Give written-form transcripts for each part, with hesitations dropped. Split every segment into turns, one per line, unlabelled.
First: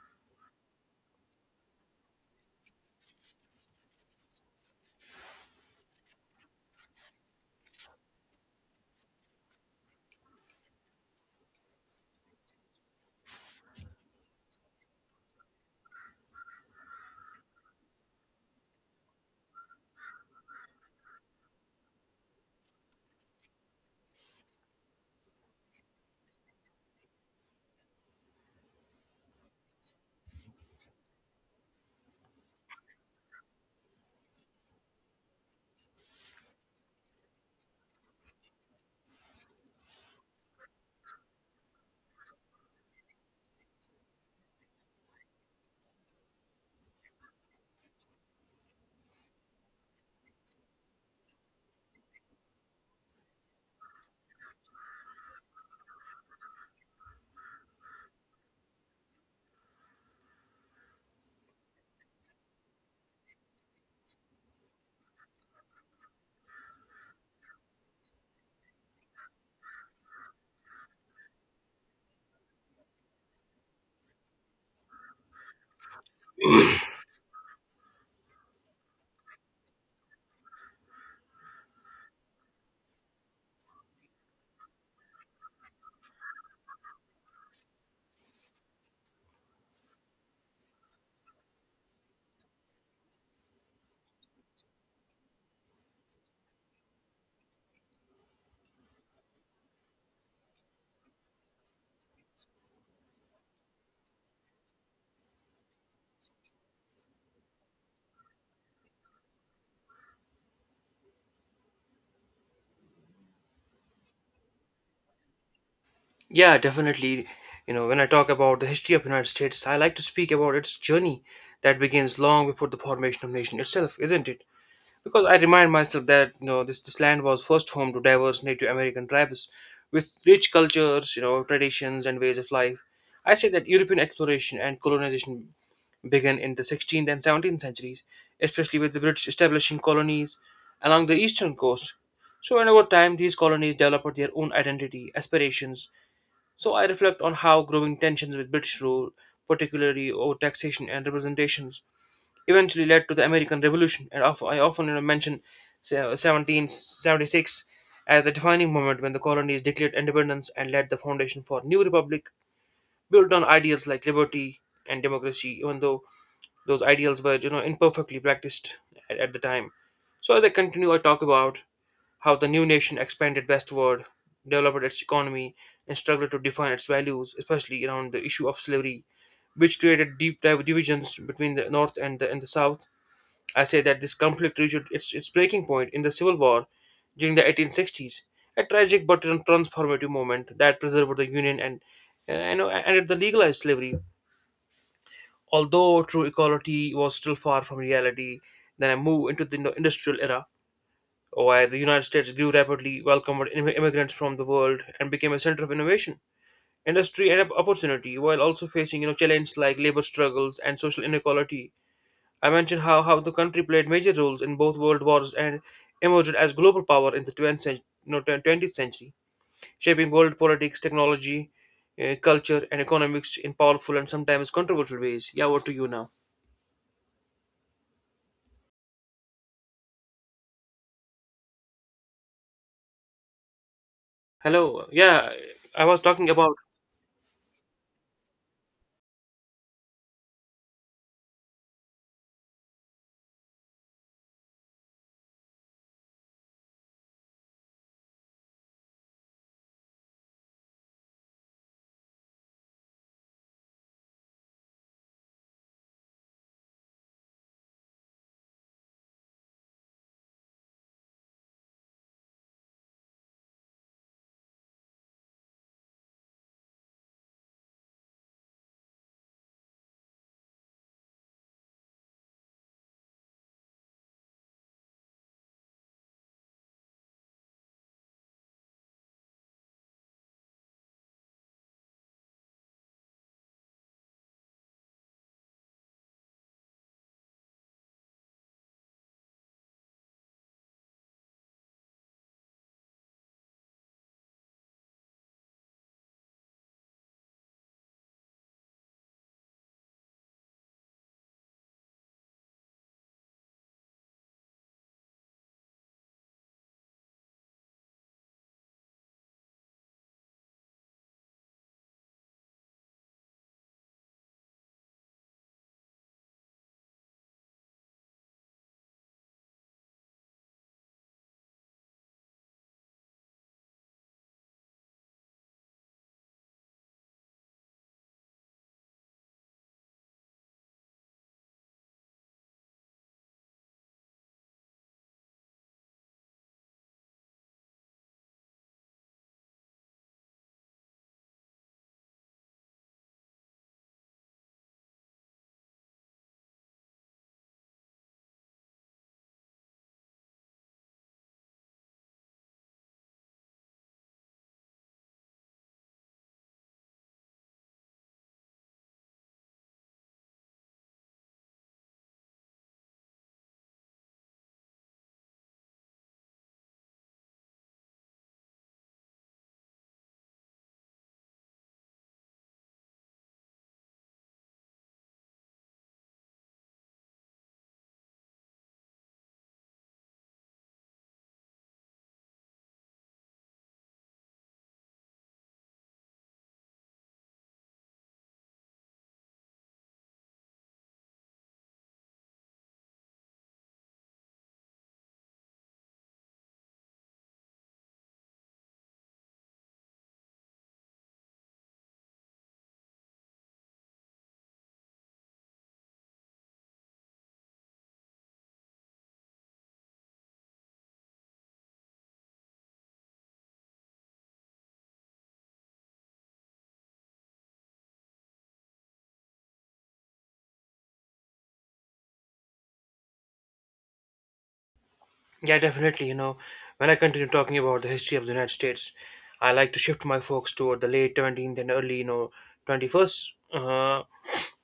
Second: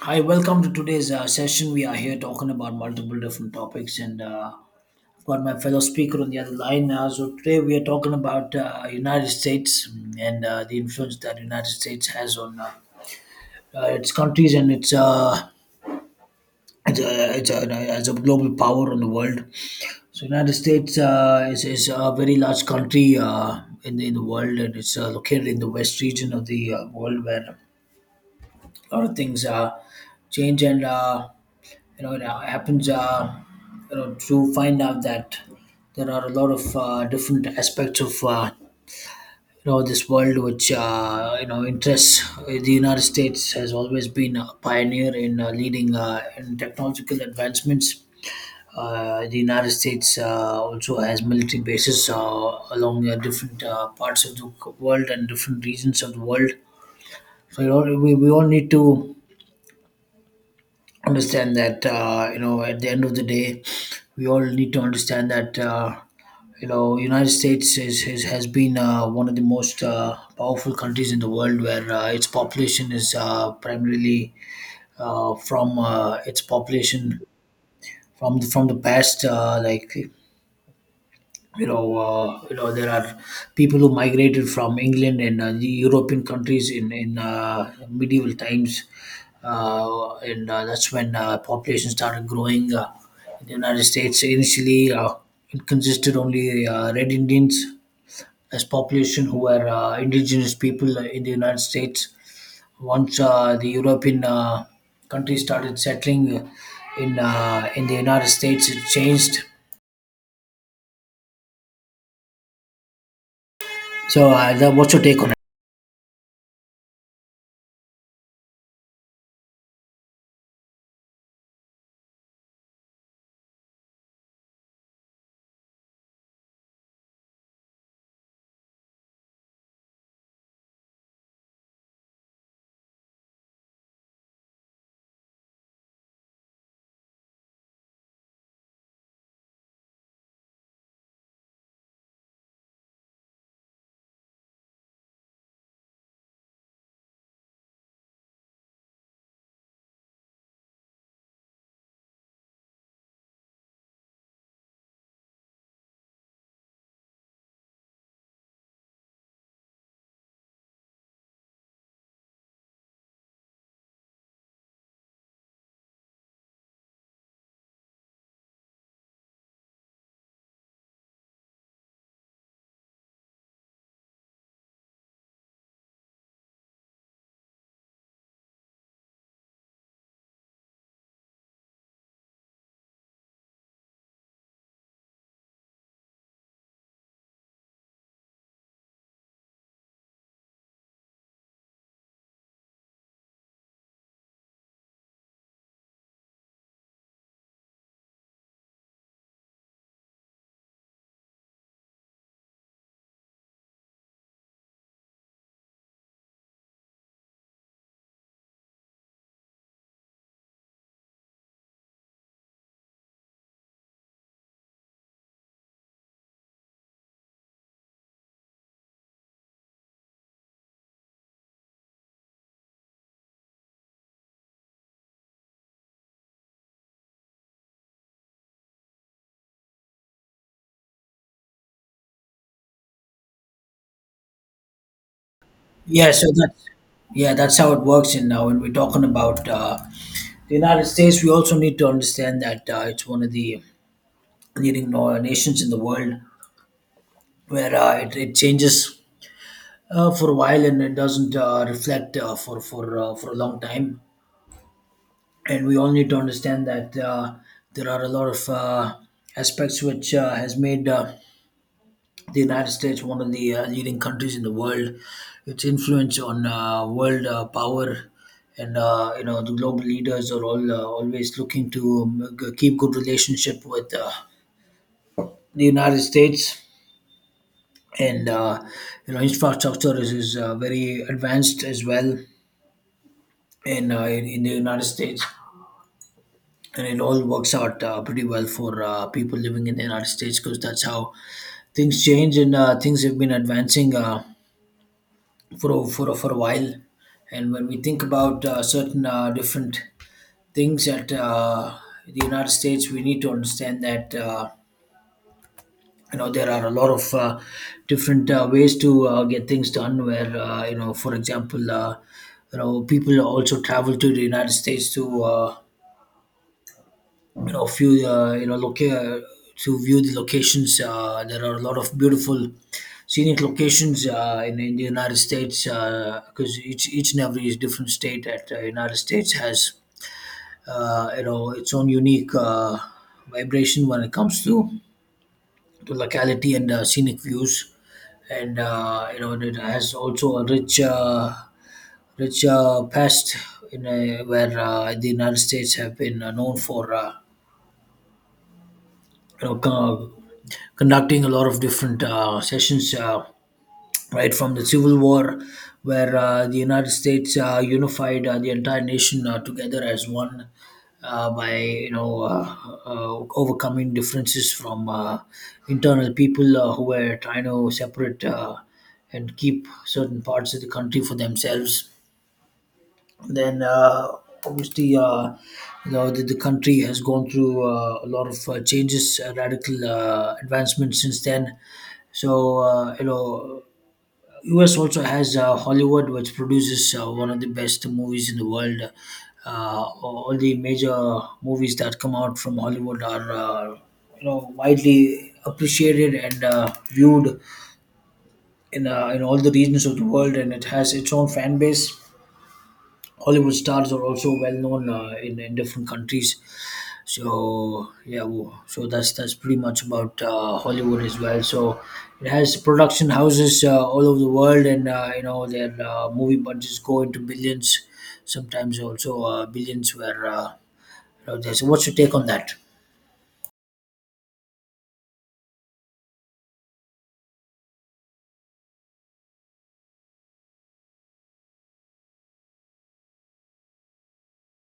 Hi, welcome to today's session. We are here talking about multiple different topics, and I've got my fellow speaker on the other line. So today we are talking about United States, and the influence that United States has on its countries and its, it's as a global power on the world. So United States is a very large country in the world, and it's located in the west region of the world where a lot of things change and. It happens to find out that there are a lot of different aspects of this world which interests. The United States has always been a pioneer in leading in technological advancements. The United States also has military bases along different parts of the world and different regions of the world. So, we all need to understand that at the end of the day we all need to understand that United States is has been one of the most powerful countries in the world, where its population is primarily from its population from the past like there are people who migrated from England and the European countries in medieval times, and that's when population started growing. In the United States initially, it consisted only Red Indians as population, who were indigenous people in the United States. Once the European countries started settling in the United States, it changed. So, what's your take on?
Yeah, definitely. You know, when I talk about the history of United States, I like to speak about its journey that begins long before the formation of nation itself, isn't it? Because I remind myself that this land was first home to diverse Native American tribes with rich cultures, you know, traditions and ways of life. I say that European exploration and colonization began in the 16th and 17th centuries, especially with the British establishing colonies along the eastern coast. So, and over time, these colonies developed their own identity, aspirations, so I reflect on how growing tensions with British rule, particularly over taxation and representations, eventually led to the American Revolution. I often mention 1776 as a defining moment when the colonies declared independence and laid the foundation for a new republic built on ideals like liberty and democracy, even though those ideals were imperfectly practiced at the time. So as I continue, I talk about how the new nation expanded westward, developed its economy, and struggled to define its values, especially around the issue of slavery, which created deep divisions between the North and the South. I say that this conflict reached its breaking point in the Civil War during the 1860s, a tragic but transformative moment that preserved the Union and ended the legalized slavery. Although true equality was still far from reality, then I move into the industrial era, where the United States grew rapidly, welcomed immigrants from the world, and became a center of innovation, industry, and opportunity, while also facing challenges like labor struggles and social inequality. I mentioned how the country played major roles in both world wars and emerged as global power in the 20th century, no, 20th century shaping world politics, technology, culture, and economics in powerful and sometimes controversial ways. Yeah, what to you now? Hello. Yeah, I was
Yeah, so
talking about.
that's yeah, that's how it works. And now, when we're talking about the United States, we also need to understand that it's one of the leading nations in the world, where it changes for a while and it doesn't reflect for a long time. And we all need to understand that there are a lot of aspects which has made. The United States, one of the leading countries in the world, its influence on world power, and the global leaders are all always looking to keep good relationship with the United States, and infrastructure is very advanced as well in the United States. And it all works out pretty well for people living in the United States, because that's how things change and things have been advancing for a while. And when we think about certain different things at the United States, we need to understand that there are a lot of different ways to get things done. Where for example, people also travel to the United States to you know few you know loca- to view the locations. There are a lot of beautiful scenic locations in the United States, because each and every different state at the United States has its own unique vibration when it comes to locality and scenic views, and it has also a rich past in where the United States have been known for you know co- conducting a lot of different sessions, right from the Civil War, where the United States unified the entire nation together as one. By overcoming differences from internal people who were trying to separate and keep certain parts of the country for themselves. Then obviously the country has gone through a lot of changes, radical advancements since then. So US also has Hollywood, which produces one of the best movies in the world. All the major movies that come out from Hollywood are widely appreciated and viewed in all the regions of the world, and it has its own fan base. Hollywood stars are also well known in different countries. So that's pretty much about Hollywood as well. So it has production houses all over the world, and their movie budgets go into billions, sometimes also billions. Where you know, there's- so what's your take on that?
Yeah, definitely. You know, when I continue talking about the history of the United States, I like to shift my focus toward the late 17th and early, you know, 21st uh,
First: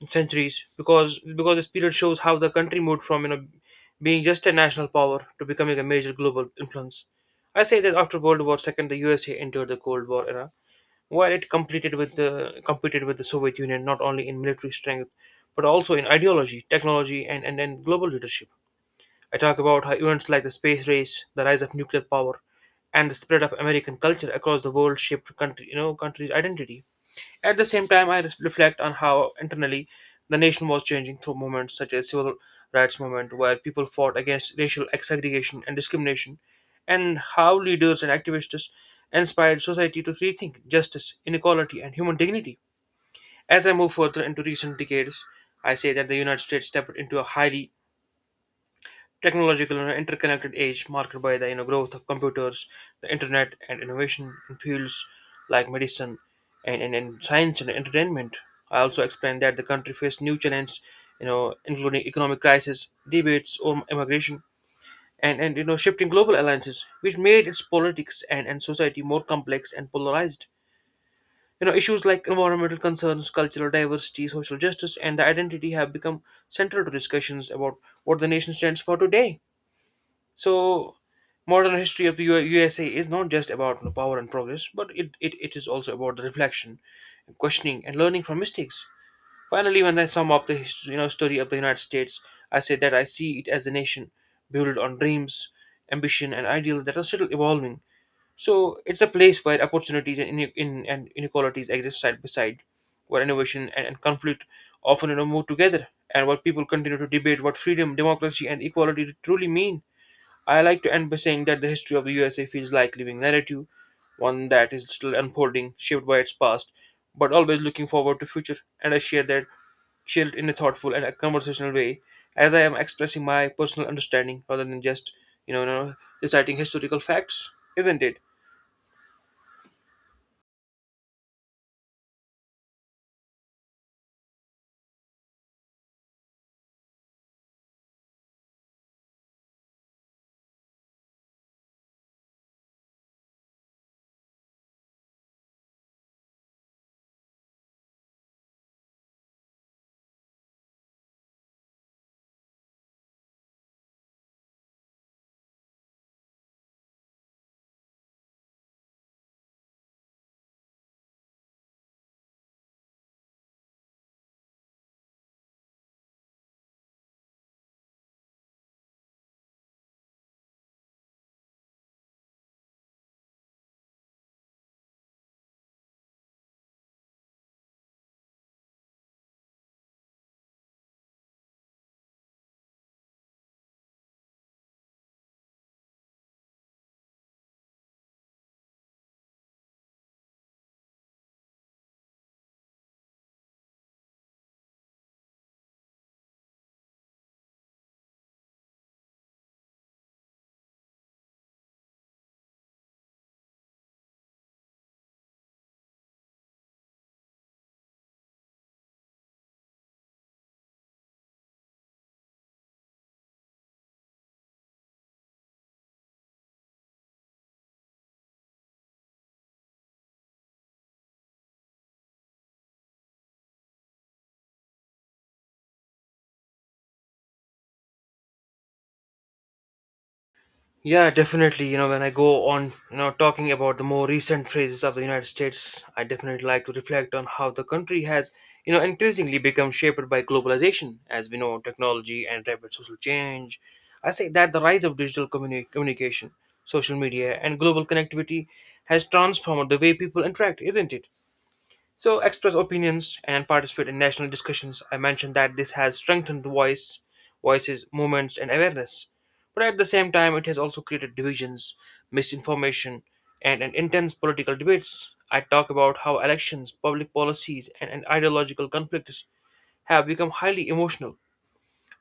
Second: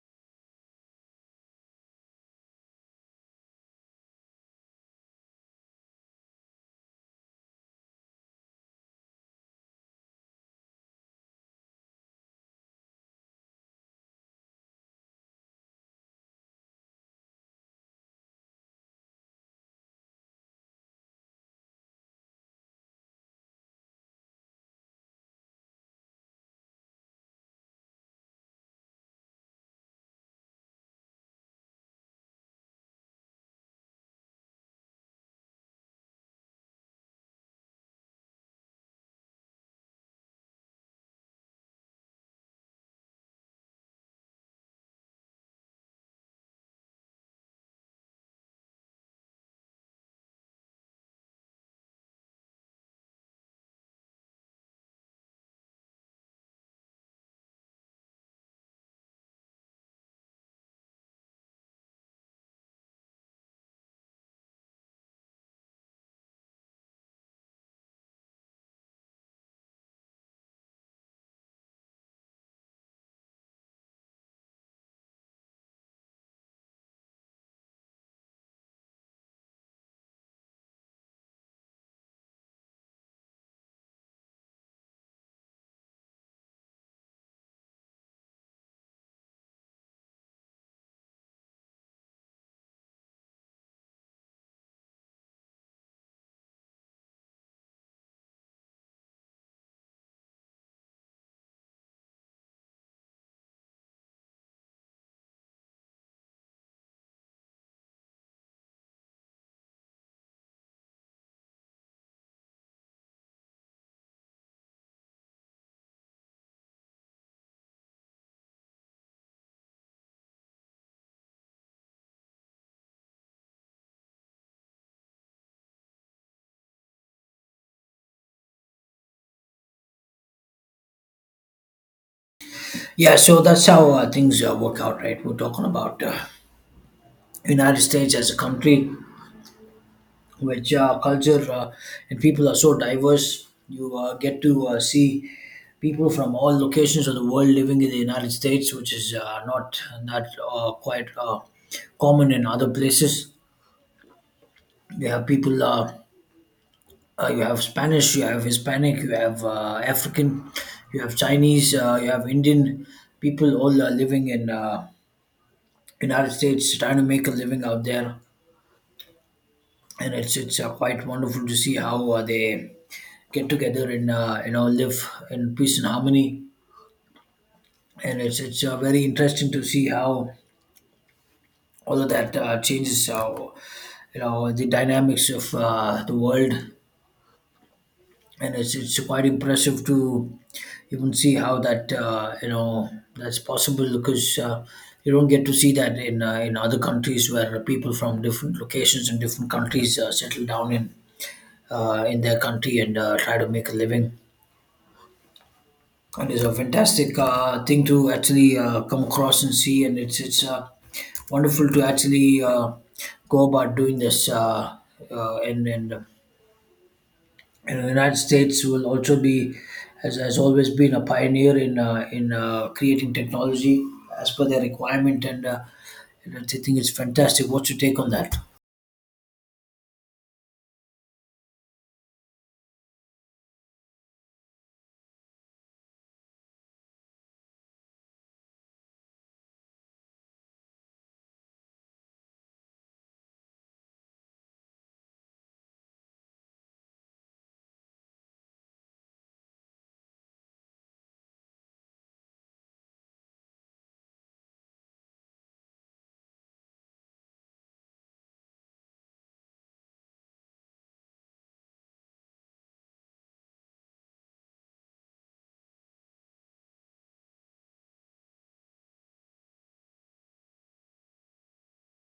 centuries because this period shows how the country moved from being just a national power to becoming a major global influence. I say that after World War II, the USA entered the Cold War era, while it completed with the competed with the Soviet Union not only in military strength but also in ideology, technology, and global leadership. I talk about how events like the space race, the rise of nuclear power, and the spread of American culture across the world shaped country, you know, country's identity. At the same time, reflect on how internally the nation was changing through movements such as civil rights movement, where people fought against racial segregation and discrimination, and how leaders and activists inspired society to rethink justice, inequality, and human dignity. As I move further into recent decades, I say that the United States stepped into a highly technological and interconnected age marked by the growth of computers, the internet, and innovation in fields like medicine and science and entertainment. I also explained that the country faced new challenges, you know, including economic crisis, debates over immigration, and shifting global alliances, which made its politics and society more complex and polarized. You know, issues like environmental concerns, cultural diversity, social justice, and the identity have become central to discussions about what the nation stands for today. So, modern history of the USA is not just about power and progress, but it is also about the reflection, questioning, and learning from mistakes. Finally, when I sum up the history, you know, story of the United States, I say that I see it as a nation built on dreams, ambition, and ideals that are still evolving. So, it's a place where opportunities and inequalities exist side by side, where innovation and conflict often move together, and where people continue to debate what freedom, democracy, and equality truly mean. I like to end by saying that the history of the USA feels like living narrative, one that is still unfolding, shaped by its past, but always looking forward to future. And I share that shared in a thoughtful and a conversational way, as I am expressing my personal understanding rather than just you know, you know, reciting historical facts, isn't it?
Yeah, so that's how things work out, right? We're talking about United States as a country, which culture and people are so diverse. You get to see people from all locations of the world living in the United States, which is not that quite common in other places. You have people. You have Spanish, you have Hispanic, you have African, you have Chinese, you have Indian people, all living in United States, trying to make a living out there, and it's quite wonderful to see how they get together and live in peace and harmony. And it's very interesting to see how all of that changes, how the dynamics of the world, and it's quite impressive to even see how that that's possible because. You don't get to see that in other countries, where people from different locations and different countries settle down in their country and try to make a living. And it's a fantastic thing to actually come across and see, and it's wonderful to actually go about doing this. Uh, and and uh, and the United States will also be, has always been a pioneer in in creating technology as per their requirement, and and I think it's fantastic. What's your take on that?
Yeah, definitely. You know, when I go on, you know, talking about the more recent phases of the United States, I definitely like to reflect on how the country has, you know, increasingly become shaped by globalization, as we know, technology and rapid social change. I say that the rise of digital communication, social media, and global connectivity has transformed the way people interact, isn't it? So, express opinions and participate in national discussions. I mentioned that this has strengthened the voices, movements, and awareness. But at the same time, it has also created divisions, misinformation, and an intense political debates. I talk about how elections, public policies, and ideological conflicts have become highly emotional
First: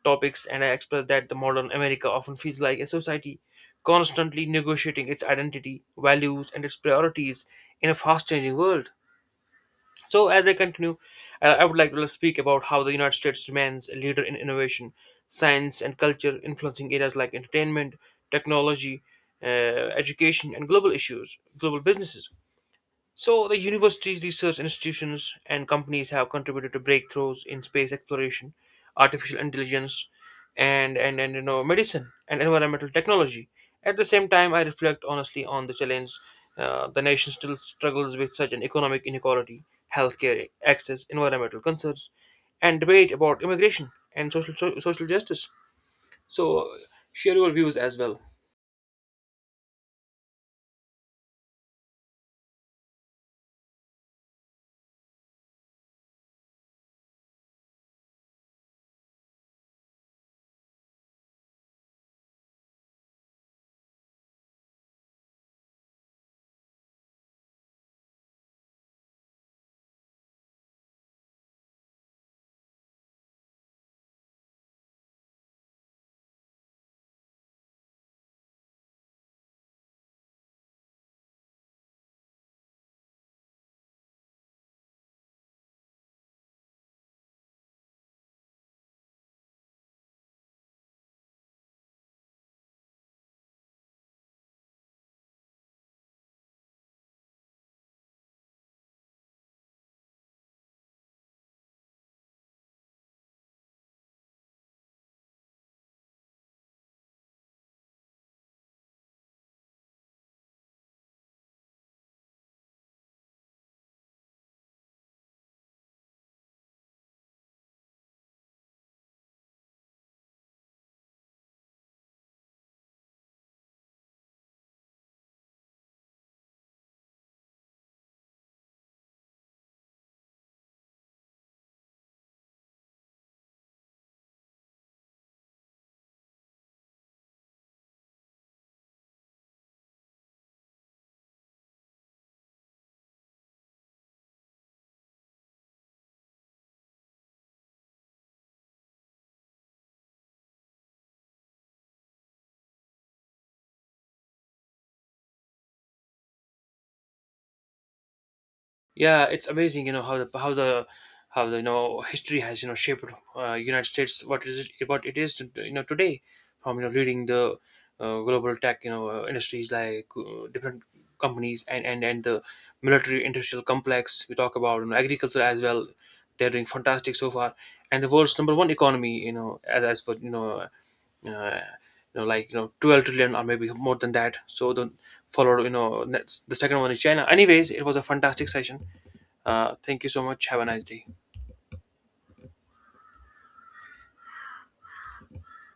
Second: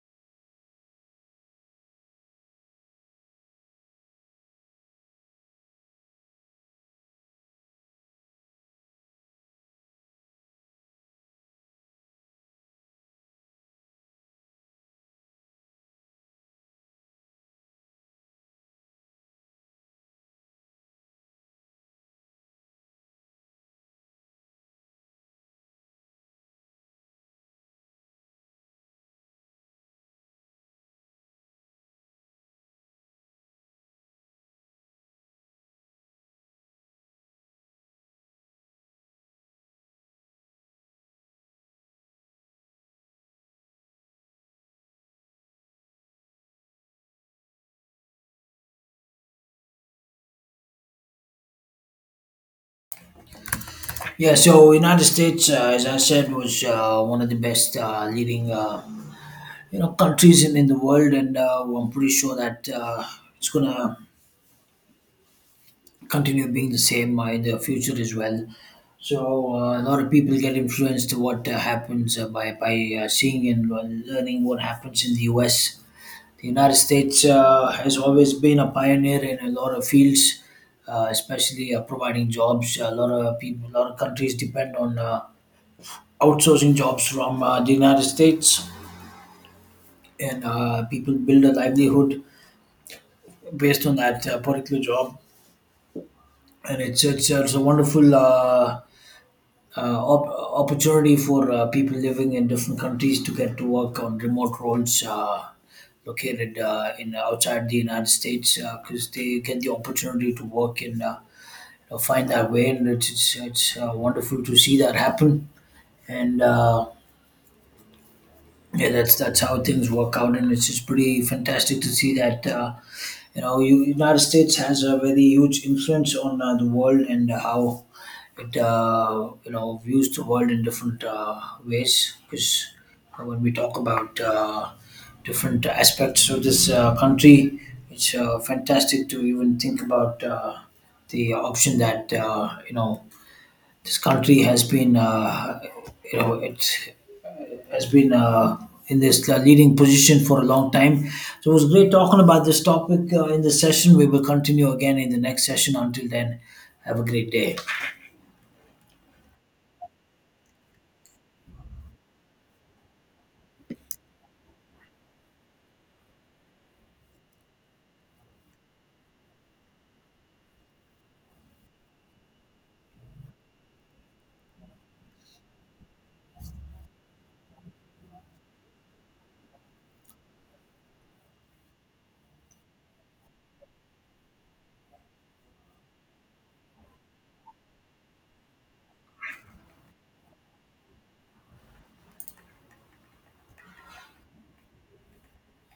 topics, and I express that the modern America often feels like a society constantly negotiating its identity, values, and its priorities in a fast changing world. So, as I continue, I would like to speak about how the United States remains a leader in innovation, science, and culture, influencing areas like entertainment, technology, education, and global issues, global businesses. So, the universities, research institutions, and companies have contributed to breakthroughs in space exploration, artificial intelligence, and medicine and environmental technology. At the same time, I reflect honestly on the challenge the nation still struggles with such an economic inequality, healthcare access, environmental concerns, and debate about immigration and social justice. So, share your views as well.
Yeah, so United States, as I said, was one of the best leading. Countries in the world, and I'm pretty sure that it's gonna continue being the same in the future as well. So a lot of people get influenced to what happens by seeing and learning what happens in the US. The United States has always been a pioneer in a lot of fields, especially providing jobs. A lot of people, a lot of countries depend on outsourcing jobs from the United States, and people build a livelihood based on that particular job. And it's a wonderful opportunity for people living in different countries to get to work on remote roles located in outside the United States, because they get the opportunity to work and find that way, and it's wonderful to see that happen. And yeah, that's how things work out, and it's just pretty fantastic to see that. United States has a very huge influence on the world and how it views the world in different ways, because when we talk about different aspects of this country, it's fantastic to even think about the option that this country has been, you know it has been in this leading position for a long time. So it was great talking about this topic in this session. We will continue again in the next session. Until then, have a great day.
Yeah, it's amazing, you know how the you know history has you know shaped United States what is it what it is to, you know today from you know leading the global tech industries like different companies and the military industrial complex we talk about you know, agriculture as well they're doing fantastic so far and the world's number one economy you know as per you like you know 12 trillion or maybe more than that so the followed you know that's the second one is China anyways it was a fantastic session thank you so much. Have a nice day.